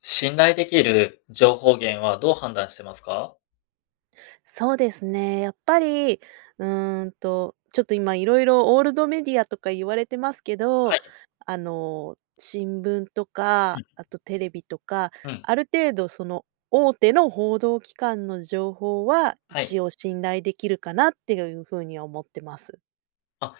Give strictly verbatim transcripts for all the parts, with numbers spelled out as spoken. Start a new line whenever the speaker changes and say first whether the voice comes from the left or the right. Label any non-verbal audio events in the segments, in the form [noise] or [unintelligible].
left: 信頼できる情報源はどう判断してますか？
right: そうですね。やっぱり、うーんと、ちょっと今色々オールドメディアとか言われてますけど、
left: はい。
right: あの、新聞と
left: う
right: か、
left: ん。
right: あとテレビとか、
left: うん。
right: ある程度その大手の報道機関の情報は、
left: は
right: 一
left: い。
right: 応信頼できるかなってゆゆうふうに思ってます。
left: あ、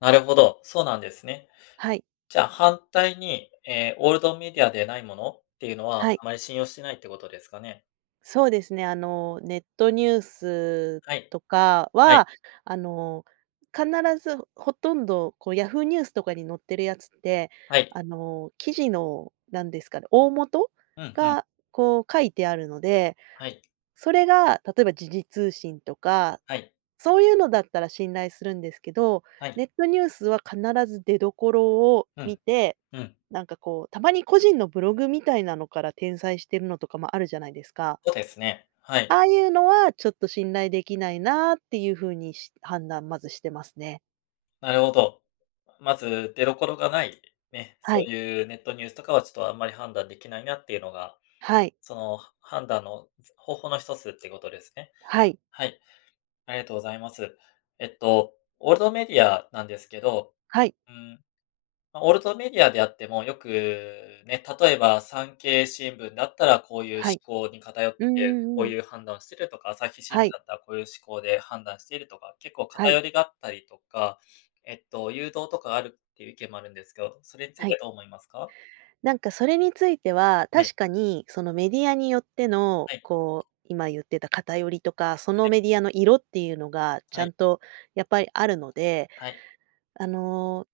left: なるほど、そうなんですね。
right: はい。
left: じゃあ反対に、ええ、オールドメディアでないものっていうのは、
right: はい。
left: あまり信用してないってことですかね？
right: そうですね、あの、ネットニュース
left: はい。
right: とか
left: はい。
right: は、あの、必ずほとんど、こう、ヤフーニュースとかに載ってるやつって
left: はい。
right: あの、記事の、なんですかで、大元
left: うん、ふん。
right: が、こう書いてあるので、
left: はい。
right: それが例えば時事通信とか
left: はい。
right: そういうのだったら信頼するんですけど、
left: はい。
right: ネットニュースは必ず出どころを
left: う
right: 見
left: ん。
right: て、
left: うん。
right: なんかこうたまに個人のブログみたいなのから転載してるのとかもあるじゃないですか
left: そうですね、はい。
right: ああいうのは、ちょっと信頼できないなあっていうふうにし判断、まずしてますね。
left: なるほど。まず出どころがない、ね、そ
right: はい。
left: ういうネットニュースとかはちょっとあんまり判断できないなっていうのが、
right: はい。
left: そのは判断のつ方法の一つってことですね。
right: はい。
left: はい、ありがとうございます。えっと、オールドメディアなんですけど、
right: はい。
left: うーん、まあオールトメディアであっても、よくね、例えば産経新聞だったらこういう思
right: はい。
left: 考に偏っ
right: うん
left: て、
right: う
left: こ
right: ん
left: う
right: うん。
left: いう判断をしてるとか、朝日新聞
right: はい。
left: だったらこういう思考で判断しているとか、結構
right: はい。
left: 偏りがあったりとか、えっと、誘導とかがあるっていう意見もあるんですけど、それについ
right: はい。
left: てどう思いますか？
right: なんかそれについては、
left: はい。
right: 確かにそのメディアによっての
left: はい。
right: こう、今言ってた偏りとか、そ
left: は
right: の
left: い。
right: メディアの色っていうのがち
left: は
right: ゃ
left: い。
right: んとやっぱりあるので、
left: はい。
right: あの、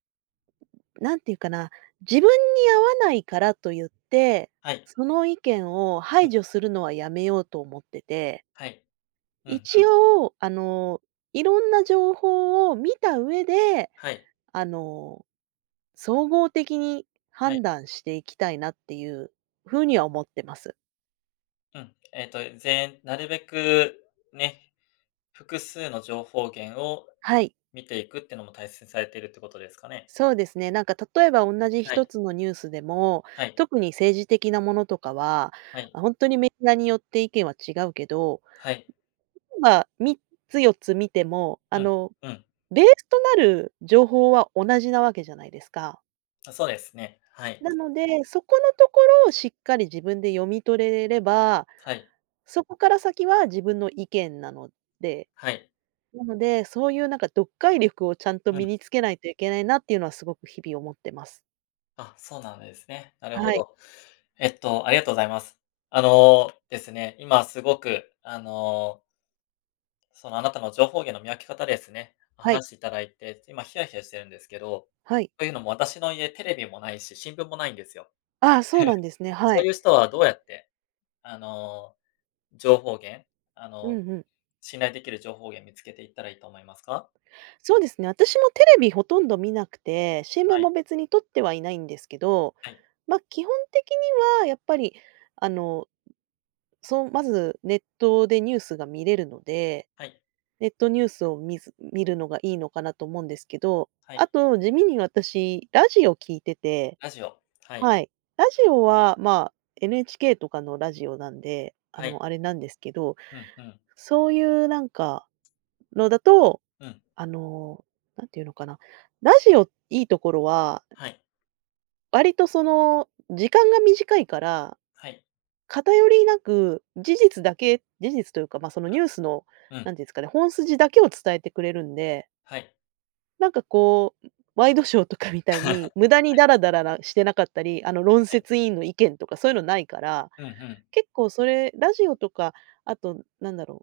right: なんていうかな、自分に合わないからと言って、
left: はい。
right: その意見を
left: う
right: 排
left: ん。
right: 除するのはやめようと思ってて。
left: はい。うんう
right: 一
left: ん。
right: 応、あの、いろんな情報を見た上で、
left: はい。
right: あの、総合的に
left: はい。
right: 判断していきたいなっていうふうには思ってます。
left: うん。えっと、ぜんなるべくね、複数の情報源を
right: はい。
left: 見ていくってのも、大切にされているってことですかね？
right: そうですね。なんか例えば、おんなじひ
left: は
right: と
left: い。
right: つのニュースでも、
left: はい。
right: 特に政治的なものとかは、
left: はい。
right: ほんとにメディアによって意見は違うけど、
left: はい。
right: みっつよっつ見ても、あ
left: うん、
right: の、
left: うん。
right: ベースとなる情報は同じなわけじゃないですか。
left: あ、そうですね。はい。
right: なので、そこのところをしっかり自分で読み取れれば、
left: はい。
right: そこから先は自分の意見なので。
left: はい。
right: なので、そういうなんか、読解力をちゃんと
left: う
right: 身
left: ん。
right: につけないといけないなっていうのは、すごく日々思ってます。
left: あ、そうなんですね。なる
right: は
left: ほ
right: い。
left: ど。えっと、ありがとうございます。あのですね、今すごくあのその、あなたの情報源の見分け方ですね。
right: はい。
left: 話していただいて、今ヒヤヒヤしてるんですけど。
right: はい。
left: というのも私の家、テレビもないし新聞もないんですよ。
right: ああ、そうなん
left: [chuckles]
right: ですね。は
left: そ
right: い。
left: ういう人はどうやって、あの、情報源あ
right: うん
left: の、
right: うん。
left: 信頼できる情報源、見つけていったらいいと思いますか？
right: そうですね。私もテレビほとんど観なくて、新聞
left: はい。
right: も別に取ってはいないんですけど。
left: はい。
right: ま、基本的にはやっぱり、あの、そう、まずネットでニュースが見れるので。
left: はい。
right: ネットニュースを見ず見るのがいいのかなと思うんですけど。
left: は
right: あ
left: い。
right: と地味に私、ラジオ聴いてて
left: ラジオ。はい。
right: はい、ラジオはまあ、NHK とかのラジオなんで。あ
left: はい。
right: の、あれなんですけど。
left: うんうん。
right: そういうなんかのだと、
left: うん。
right: あの、何て言うのかな。ラジオ、良いところは
left: はい。
right: 割とその、時間が短いから、
left: はい。
right: 偏りなく事実だけ事実というか、まあ、その、
left: は
right: ニュ
left: い、
right: ースの、
left: う
right: な
left: ん。
right: んていうんですかね、本筋だけを伝えてくれるんで。
left: はい。
right: なんかこう、ん、ワイドショーとかみたい
left: [laughs] はい。
right: に、無駄にダラダララしてなかったり、あの、論
left: はい。
right: 説委員の意見とか、そういうのないから。
left: うん、ふん。
right: 結構それ、ラジオとか、あとなんだろう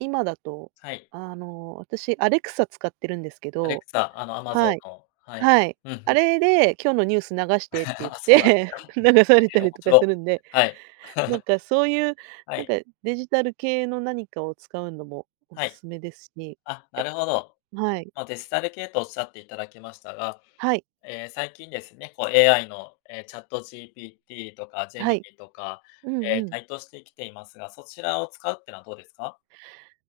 right: 今だと
left: はい。
right: あの、私 Alexa 使ってるんですけど
left: Alexa、あの Amazon
right: はい、
left: の。はい、
right: はい。
left: うん、ふ
right: あ
left: ん。
right: れで今日のニュース流してって言っ
left: [laughs] あ、そうなんです
right: て、
left: か。へ
right: 流された
left: え、お
right: り
left: も
right: と
left: し
right: かす
left: ろ
right: るんで。
left: はい。
right: なん
left: [laughs]
right: か、そういう、
left: は
right: なん
left: い。
right: かデジタル系の何かを使うのも、お
left: は
right: す
left: い。
right: すめですし。
left: あ、な
right: やっ
left: るほど。
right: はい。
left: ま、デジタル系とおっしゃっていただきましたが、
right: はい。
left: ええ、最近ですね、こう、AI の、ええ、ChatGPT とか
right: は
left: Gemini
right: い、
left: とか、
right: うん
left: え
right: う
left: え、
right: ん。
left: 台頭してきていますが、そちらを使うっていうのはどうですか？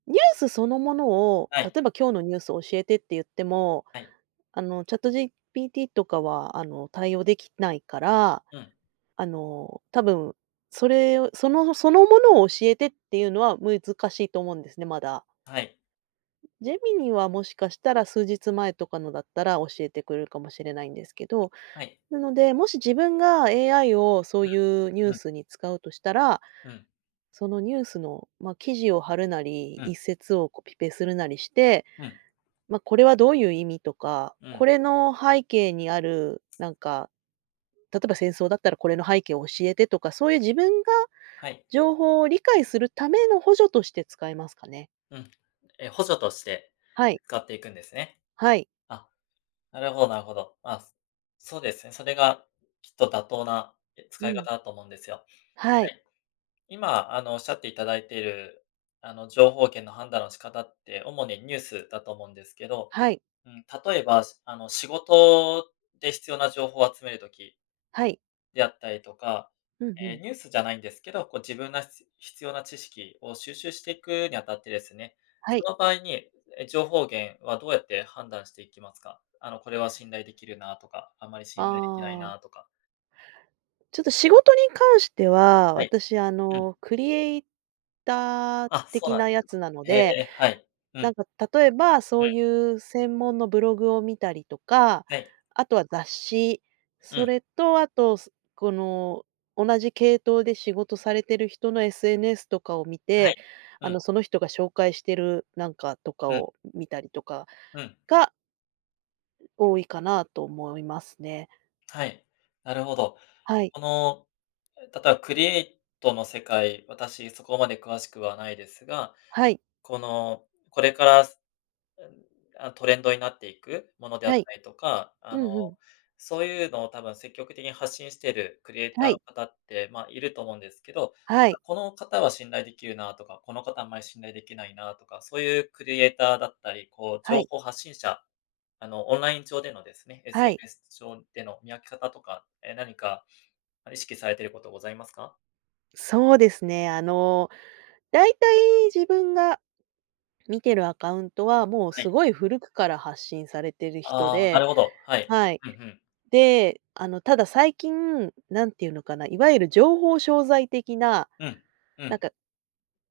right: ニュースそのものを、
left: は
right: 例
left: い。
right: えば、今日のニュース教えてって言っても、
left: はい。
right: あの、ChatGPT とかは、あの、対応できないから。
left: うん。
right: あの、多分それを、そのそのものを教えてっていうのは、難しいと思うんですね、まだ。
left: はい。
right: Gemini はもしかしたら、数日前とかのだったら、教えてくれるかもしれないんですけど。
left: はい。
right: なので、もし自分が AI をそう
left: ふ
right: いうニュ
left: ん。
right: ー
left: うん。
right: スに使うとしたら、
left: うん。
right: そのニュースの、ま、記事を貼るなり、
left: うん。
right: 一節をコピペするなりして、
left: うん。
right: ま、これはどういう意味とか、
left: う
right: こ
left: ん。
right: れの背景にあるなんか、例えば戦争だったら、これの背景を教えてとか、そういう自分が
left: はい。
right: 情報を理解するための補助として使えますかね。
left: うん。え、補助として
right: はい。
left: 使っていくんですね。
right: はい。
left: あ、なるほどなるほど。まあ、そうですね、それがきっと妥当な、え、
right: う
left: 使い
right: ん。
left: 方だと思うんですよ。
right: は
left: は
right: い。
left: い。今あの、おっしゃっていただいている、あの、情報源の判断の仕方って、主にニュースだと思うんですけど、
right: はい。
left: うん、例えばあの、仕事で必要な情報を集める時
right: はい。
left: であったりとか。
right: うんう
left: え、
right: ん。
left: ニュースじゃないんですけど、こう自分がす必要な知識を収集していくにあたってですね、
right: は
left: そ
right: い。
left: の場合に、え、情報源はどうやって判断していきますか？あの、これは信頼できるなとか、あんまり信頼できない
right: ああ。
left: なとか。
right: ちょっと仕事に関しては、
left: はい。
right: 私あ
left: うん。
right: の、クリエイター
left: あ、そう
right: 的
left: なんで
right: なや
left: す
right: つ
left: か。
right: なの
left: へ
right: で、
left: え、はい。う
right: な
left: ん。
right: んか例えば、
left: う
right: そう
left: ん。
right: いう専門のブログを見たりとか、
left: はい。
right: あとは雑誌、
left: う
right: そ
left: ん。
right: れとあと、すこの同じ系統で仕事されてる人の SNS とかを見
left: は
right: て、
left: い、
right: あ
left: う
right: の、
left: ん。
right: その人が紹介してるなんかとか
left: うん。
right: を見たりとか。
left: うん。
right: か多いかなと思いますね。
left: はい、なるほど。
right: はい。
left: この、え、たたクリエイトの世界、私そこまで詳しくはないですが、
right: はい。
left: この、これから、すうん、あ、トレンドになっていくものであっ
right: はい。
left: たりとか、
right: う
left: あの、
right: んうん。
left: そういうのをたば、積極的に発信してるクリエイタ
right: は
left: ーの
right: い。
left: 方って、まあ、いると思うんですけど、
right: は
left: じゃ、
right: い。
left: この方は信頼できるなとか、この方あんまり信頼できないなとか、そういうクリエイターだったり、こう
right: は
left: 情
right: い
left: 報発信者、あの、オンライン上でのですね、
right: はい。
left: SNS 上での見分け方とか、え、何か意識されてることございますか？
right: そうですね、あの、大体自分が見てるアカウントはもう
left: はい。
right: すごい古くから発信されてる人
left: ああ、な
right: で
left: るほど、はい。
right: はい、
left: ふんふん。
right: で、あの、ただ最近何て言うのかな、いわゆる情報商材的な、
left: うん、う
right: なん
left: ん。
right: か、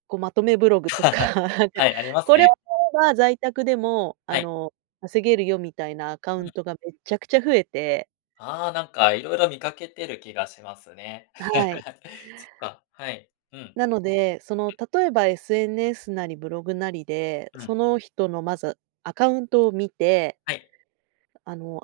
right: こうまとめブログとか、な
left: [laughs]
right: んか、
left: はい、あります
right: これを
left: ね。
right: 買えば在宅でもあ
left: はい。
right: の、稼げるよみたいなアカウ
left: うん。
right: ントがめっちゃくちゃ増えて。
left: ああ、なんか色々見かけてる気がしますね。
right: はい。
left: [laughs] そっか、はい、うん。うん。
right: なので、その例えば SNS なりブログなりで、
left: う
right: そ
left: ん。
right: の人のまずアカウントを見て、
left: はい。
right: あの、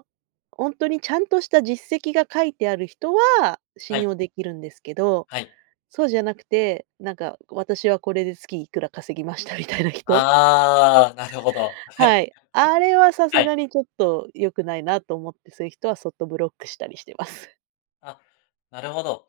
right: おんとに、ちゃんとした実績が書いてある人は
left: は
right: 信
left: い。
right: 用できるんですけど、
left: はい。
right: そうじゃなくて、なんか私はこれで月いくら稼ぎましたみたいな人？
left: ああ、なるほど。
right: はい、あれ
left: [laughs]
right: はさ
left: は
right: す
left: い。
right: がにちょっと、よくないなと思って、すい人はそっとブロックしたりしてます。
left: ああ、なるほど。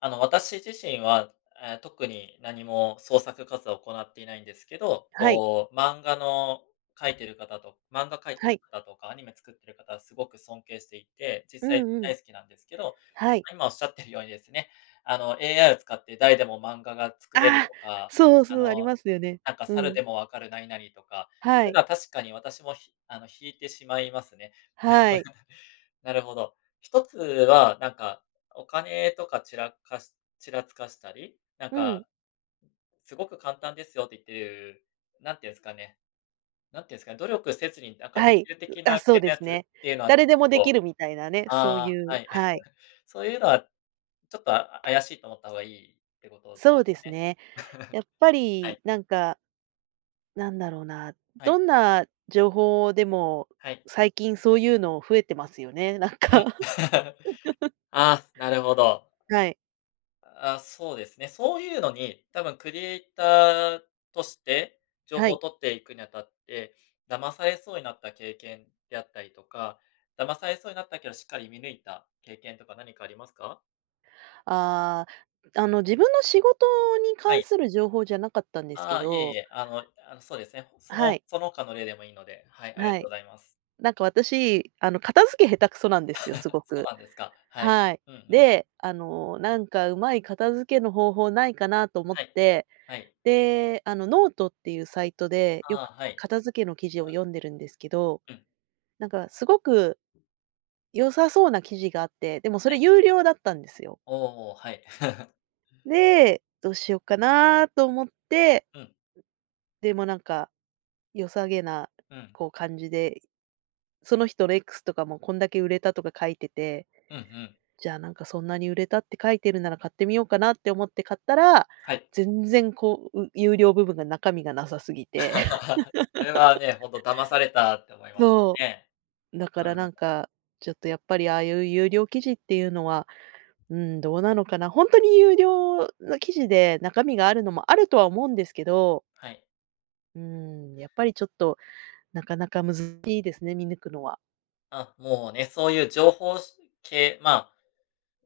left: あの、私自身は、ええ、特に何も創作活動を行っていないんですけど。
right: はい。
left: こう、漫画の描いてる方と漫画描いて
right: は
left: る
right: い。
left: 方とか、アニメ作ってる方すごく尊敬していて、実
right: う
left: 際
right: んうん。
left: 大好きなんですけど。
right: はい。
left: 今、仰ってるようにですね、あの、AI を使って誰でも漫画が作れる
right: ああ、
left: とか、
right: そう
left: あ
right: そう。あり
left: の、
right: ますよね。
left: なんか、
right: う
left: サル
right: ん。
left: でも分かる何々とか、そ
right: は
left: ういう
right: い。
left: のは確かに私も、ひあの、引いてしまいますね。[chuckles]
right: はい。
left: なるほど。ひとつは、なんか、お金とかちらかしちらつかしたり、なん
right: うん。
left: かすごく簡単ですよって言ってる、なんていうんですかねなんていうんですかね、努力せずになんか
right: は
left: でき
right: い。
left: る
right: う、
left: 的
right: あ、
left: な
right: そ
left: 系
right: うで
left: のや
right: す
left: つ
right: ね。
left: っていうのは、っ
right: 誰でもでき
left: と
right: るみたいなね。そうい
left: ああ、
right: う
left: はい。[chuckles]
right: はい。
left: そういうのは、ちょっと、あ怪しいと思った方がいいってことで
right: そ
left: す
right: うで
left: か
right: す
left: ね。
right: ね。
left: [chuckles]
right: やっぱ
left: は
right: り
left: い。
right: なんか、なんだろうな。
left: は
right: ど
left: い。
right: んな情報でも、
left: はい。
right: 最近そういうの増えてますよね。なん
left: うん。
right: か。[laughs]
left: [chuckles] あ、なるほど。
right: はい。
left: ああ、そうですね。そういうのに、多分、クリエイターとして情
right: は
left: 報を
right: い。
left: 取っていくにあたって、騙されそうになった経験であったりとか、騙されそうになったけど、しっかり見抜いた経験とか何かありますか？
right: ああ。あの、自分の仕事に
left: は
right: 関
left: い。
right: する情報じゃなかったんですけ
left: ああ、いえい
right: ど。
left: え。あのあの、そうですね。そ
right: は
left: の、
right: い。
left: その他の例でもいいので。はい、ありが
right: は
left: とう
right: い。
left: ございます。
right: なんか、私、あの、片付け下手くそなんですよ、す
left: [laughs]
right: ご
left: そう
right: く。
left: なんですか、はい。
right: はい。
left: うんうん。
right: で、あの、なんか、うまい片付けの方法ないかなと思っ
left: はい。
right: て。
left: はい。
right: で、あの、note っていうサイトでよ
left: ああ、
right: く
left: はい。
right: 片付けの記事
left: う
right: を
left: ん。
right: 読んでるんですけど、
left: うん。
right: なんかすごく、良さそうな記事があって、でもそれ
left: はい。
right: 有料だったんですよ。
left: おお、はい。[laughs]
right: で、「どうしようかな」と思って。
left: うん。
right: でもなんか、良さげな、
left: うん。
right: こう感じで、その人、レックスとかもこんだけ売れたとか書いてて。
left: うんうん。
right: 「じゃあ、なんか、そんなに売れたって書いてるなら、買ってみようかな」って思って買ったら、
left: はい。
right: 全然こう有料部分が中身がなさすぎて。
left: [laughs] それは
right: [laughs]
left: ね、ほんと「騙された」って思いますよ
right: そ
left: ね。
right: う。だか
left: うー
right: らな
left: ん。
right: んかちょっとやっぱり、ああいう有料記事っていうのは、うん、どうなのかな。ほんとに有料の記事で、中身があるのもあるとは思うんですけど。
left: はい。
right: うん、やっぱりちょっと、なかなかむずしいですね、見抜くのは。
left: ああ、もうね、そういう情報しゅ系、まあ、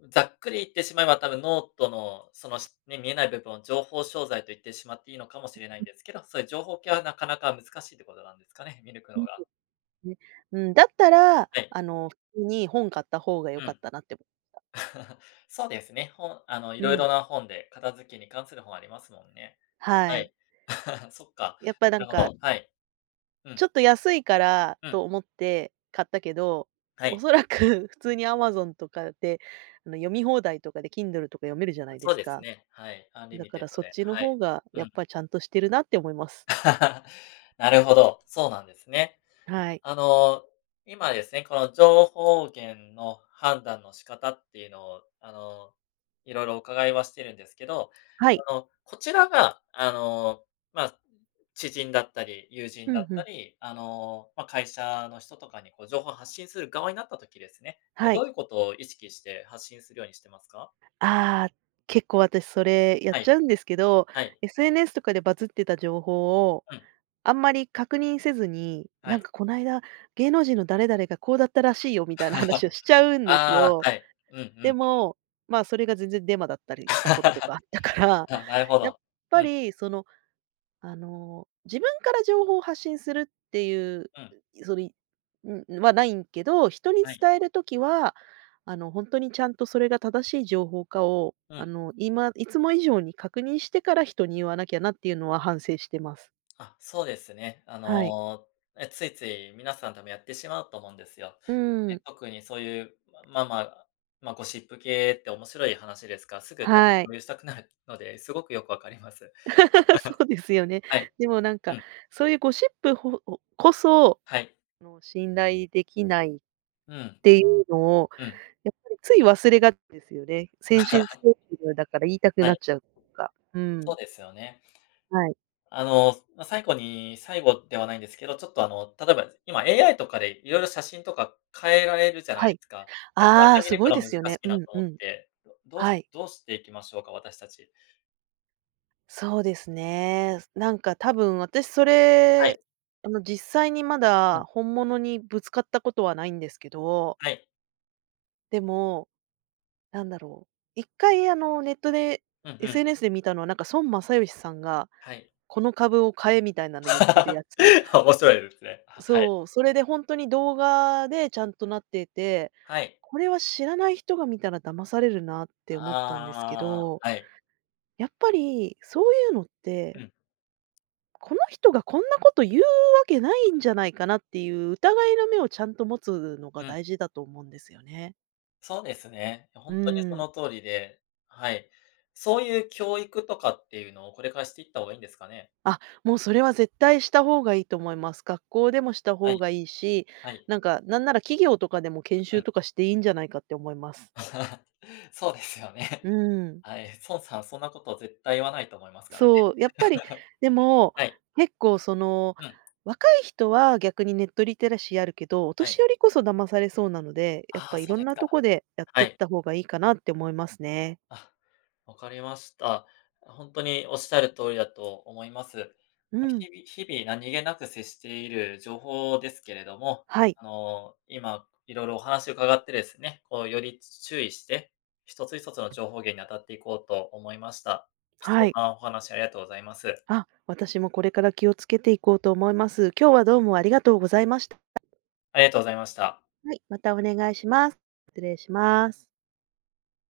left: ざっくり言ってしまえば多分 note のそのしね、見えない部分を情報商材と言ってしまっていいのかもしれな
right: ん、
left: いん
right: ん。
left: ですけど、そういう情報系はなかなか難しいっていうことなんですかね、見抜くのが。
right: [unintelligible] ね。うん、だったら、
left: はい。
right: あの普通に本買った方がよ
left: う
right: かっ
left: ん。
right: たなって思った。
left: [laughs] そうですね、本、あの、
right: う
left: 色
right: ん。
left: 々な本で片付けに関する本ありますもんね。
right: は
left: は
right: い。
left: い。[laughs] そっか、
right: やっぱ、なん
left: なるほ
right: か
left: ど、はい。う
right: ちょ
left: ん。
right: っと安いから
left: うん。
right: と思って買ったけど、
left: はい。
right: 恐らく普通に Amazon とかで、あの、読み放題とかで Kindle とか読めるじゃないで
left: そう
right: す
left: です
right: か。
left: ね、はい、
right: だ
left: Unlimited
right: からそっ
left: で。
right: ちの
left: は
right: 方
left: い、
right: が
left: う
right: やっ
left: ん。
right: ぱ、ちゃんとしてるなって思います。
left: [laughs] なるほど、そうなんですね。
right: はい。
left: あの、今ですね、この情報源の判断の仕方っていうのを、あの、色々伺いはしてるんですけど、
right: はい。
left: あの、こちらが、あの、まあ、知人だったり、友人
right: ふ
left: だ
right: ん
left: っ
right: ふ
left: た
right: ん。
left: り、あの、まあ、会社の人とかにこう、情報を発信する側になった時ですね、ええ、
right: は
left: ど
right: い。
left: ういうことを意識して発信するようにしてますか？
right: ああ。結構私それやっ
left: は
right: ちゃ
left: い。
right: うんですけど、
left: はい。
right: SNS とかでバズってた情報を
left: うん。
right: あんまり確認せずに、
left: は
right: 「なん
left: い。
right: か、こないだ芸能人の誰々がこうだったらしいよ」みたいな話を
left: [laughs]
right: しちゃうんです
left: ああ、
right: よ。
left: はい。うんうんう
right: で
left: ん。
right: も、まあ、それが全然デマだったりしたことと
left: [laughs]
right: かあったから、
left: あ、なるほ
right: やっ
left: ど、
right: ぱ
left: うん。
right: りその、あの、自分から情報を発信するっていう、
left: うん。
right: そりはないけど、人に
left: はい。
right: 伝える時はあのほんとに、ちゃんとそれが正しい情報かを、
left: う
right: あ
left: ん。
right: の今いつも以上に確認してから人に言わなきゃなっていうのは反省してます。
left: あ、そうですね。あ
right: はい。
left: の、え、ついつい皆さんでもやってしまうと思うんですよ。
right: うんうんう
left: ええ、
right: ん。
left: 特にそういう、まあまあ、まあゴシップ系って面白い話ですから、すぐ多分、
right: はい。
left: 共有したくなるので、すごくよくわかります。[laughs]
right: [laughs] そうですよね。
left: はい。
right: でもなん
left: う
right: か、
left: ん。
right: そういうゴシップほお、こそ、
left: はい。
right: その信頼できないっ
left: うん。
right: ていうのを
left: うん。
right: やっぱり、つい忘れがちですよね。せんしんふ
left: [laughs]
right: [unintelligible] だから言いたく
left: は
right: なっ
left: い、
right: ちゃうとか。う
left: そう
right: ん。
left: ですよね。
right: はい。
left: あの、まあ最後に最後ではないんですけど、ちょっとあの、例えば今 AI とかで色々写真とか、変えられるじゃない
right: は
left: で
right: い。
left: すか。なかな
right: ああ、
left: か、見
right: す
left: 抜
right: ご
left: く
right: い
left: の
right: で
left: 難
right: すよね。
left: しい
right: う
left: な
right: ん、
left: と
right: う
left: 思っ
right: ん。
left: て。どうし
right: はい。
left: どうしていきましょうか、私たち？
right: そうですね。何か、多分私そ
left: は
right: れ、
left: い。
right: あの実際にま
left: う
right: だ、
left: ん。
right: 本物にぶつかった事はないんですけど
left: はい。
right: でも、何だろう。いっかい、あの、ネットで
left: うんうん。
right: SNS で見たのは、なんか、孫正義さんが、
left: はい。
right: この株を買えみたいなの、ゆってるや
left: [laughs]
right: つ。
left: 面白いですね。ははい。
right: そう。それでほんとに、動画でちゃんとなっていて。
left: はい。
right: これは知らない人が見たら、騙されるなって
left: あ
right: 思ったんですけ
left: ああ
right: ど。
left: あ。はい。
right: やっぱり、そういうのっ
left: う
right: て
left: ん。
right: この人がこんな事言うわけないんじゃないかなっていう、疑いの目をちゃんと持つのが
left: うん。
right: 大事だと思うんですよね。
left: そうですね。
right: う
left: ほんとにそ
right: ーん。
left: の通りで。はい。そういう教育とかっていうのを、これからしていった方がいいんですかね？
right: あ、もう、それは絶対した方がいいと思います。学校でもした
left: は
right: 方
left: い。
right: がいいし、
left: はい。
right: なんか、何なら企業とかでも、研
left: う
right: 修
left: ん。
right: とかしていいんじゃないかって思います。
left: [chuckles] そうですよ
right: う
left: ね。
right: ーん。
left: はい。孫さん、そんな事絶対言わないと思いますからね。
right: そう。やっぱり、
left: [laughs]
right: でも、
left: はい。
right: 結構、その
left: うん。
right: 若い人は逆にネットリテラシーあるけど、お
left: は
right: 年
left: い。
right: 寄りこそ騙されそうなので。やっ
left: あ
right: ぱ
left: あ、そ
right: 色
left: う
right: ん
left: です
right: な
left: か。
right: とこで、やっ
left: は
right: てっ
left: い。
right: た方がいいかなって思いますね。
left: あ、分かりました。ほんとにおっしゃる通りだと思います。
right: う
left: まあ。
right: ん。
left: 日々日々、何気なく接している情報ですけれども、
right: はい
left: あの、今、色々お話を伺ってですね、こう、より注意して、一つ一つの情報源に当たっていこうと思いました。貴
right: は
left: 重
right: い。
left: なお話、ありがとうございます。
right: あ、私もこれから、気を付けていこうと思います。今日はどうもありがとうございました。
left: ありがとうございました。
right: はい。またお願いします。失礼します。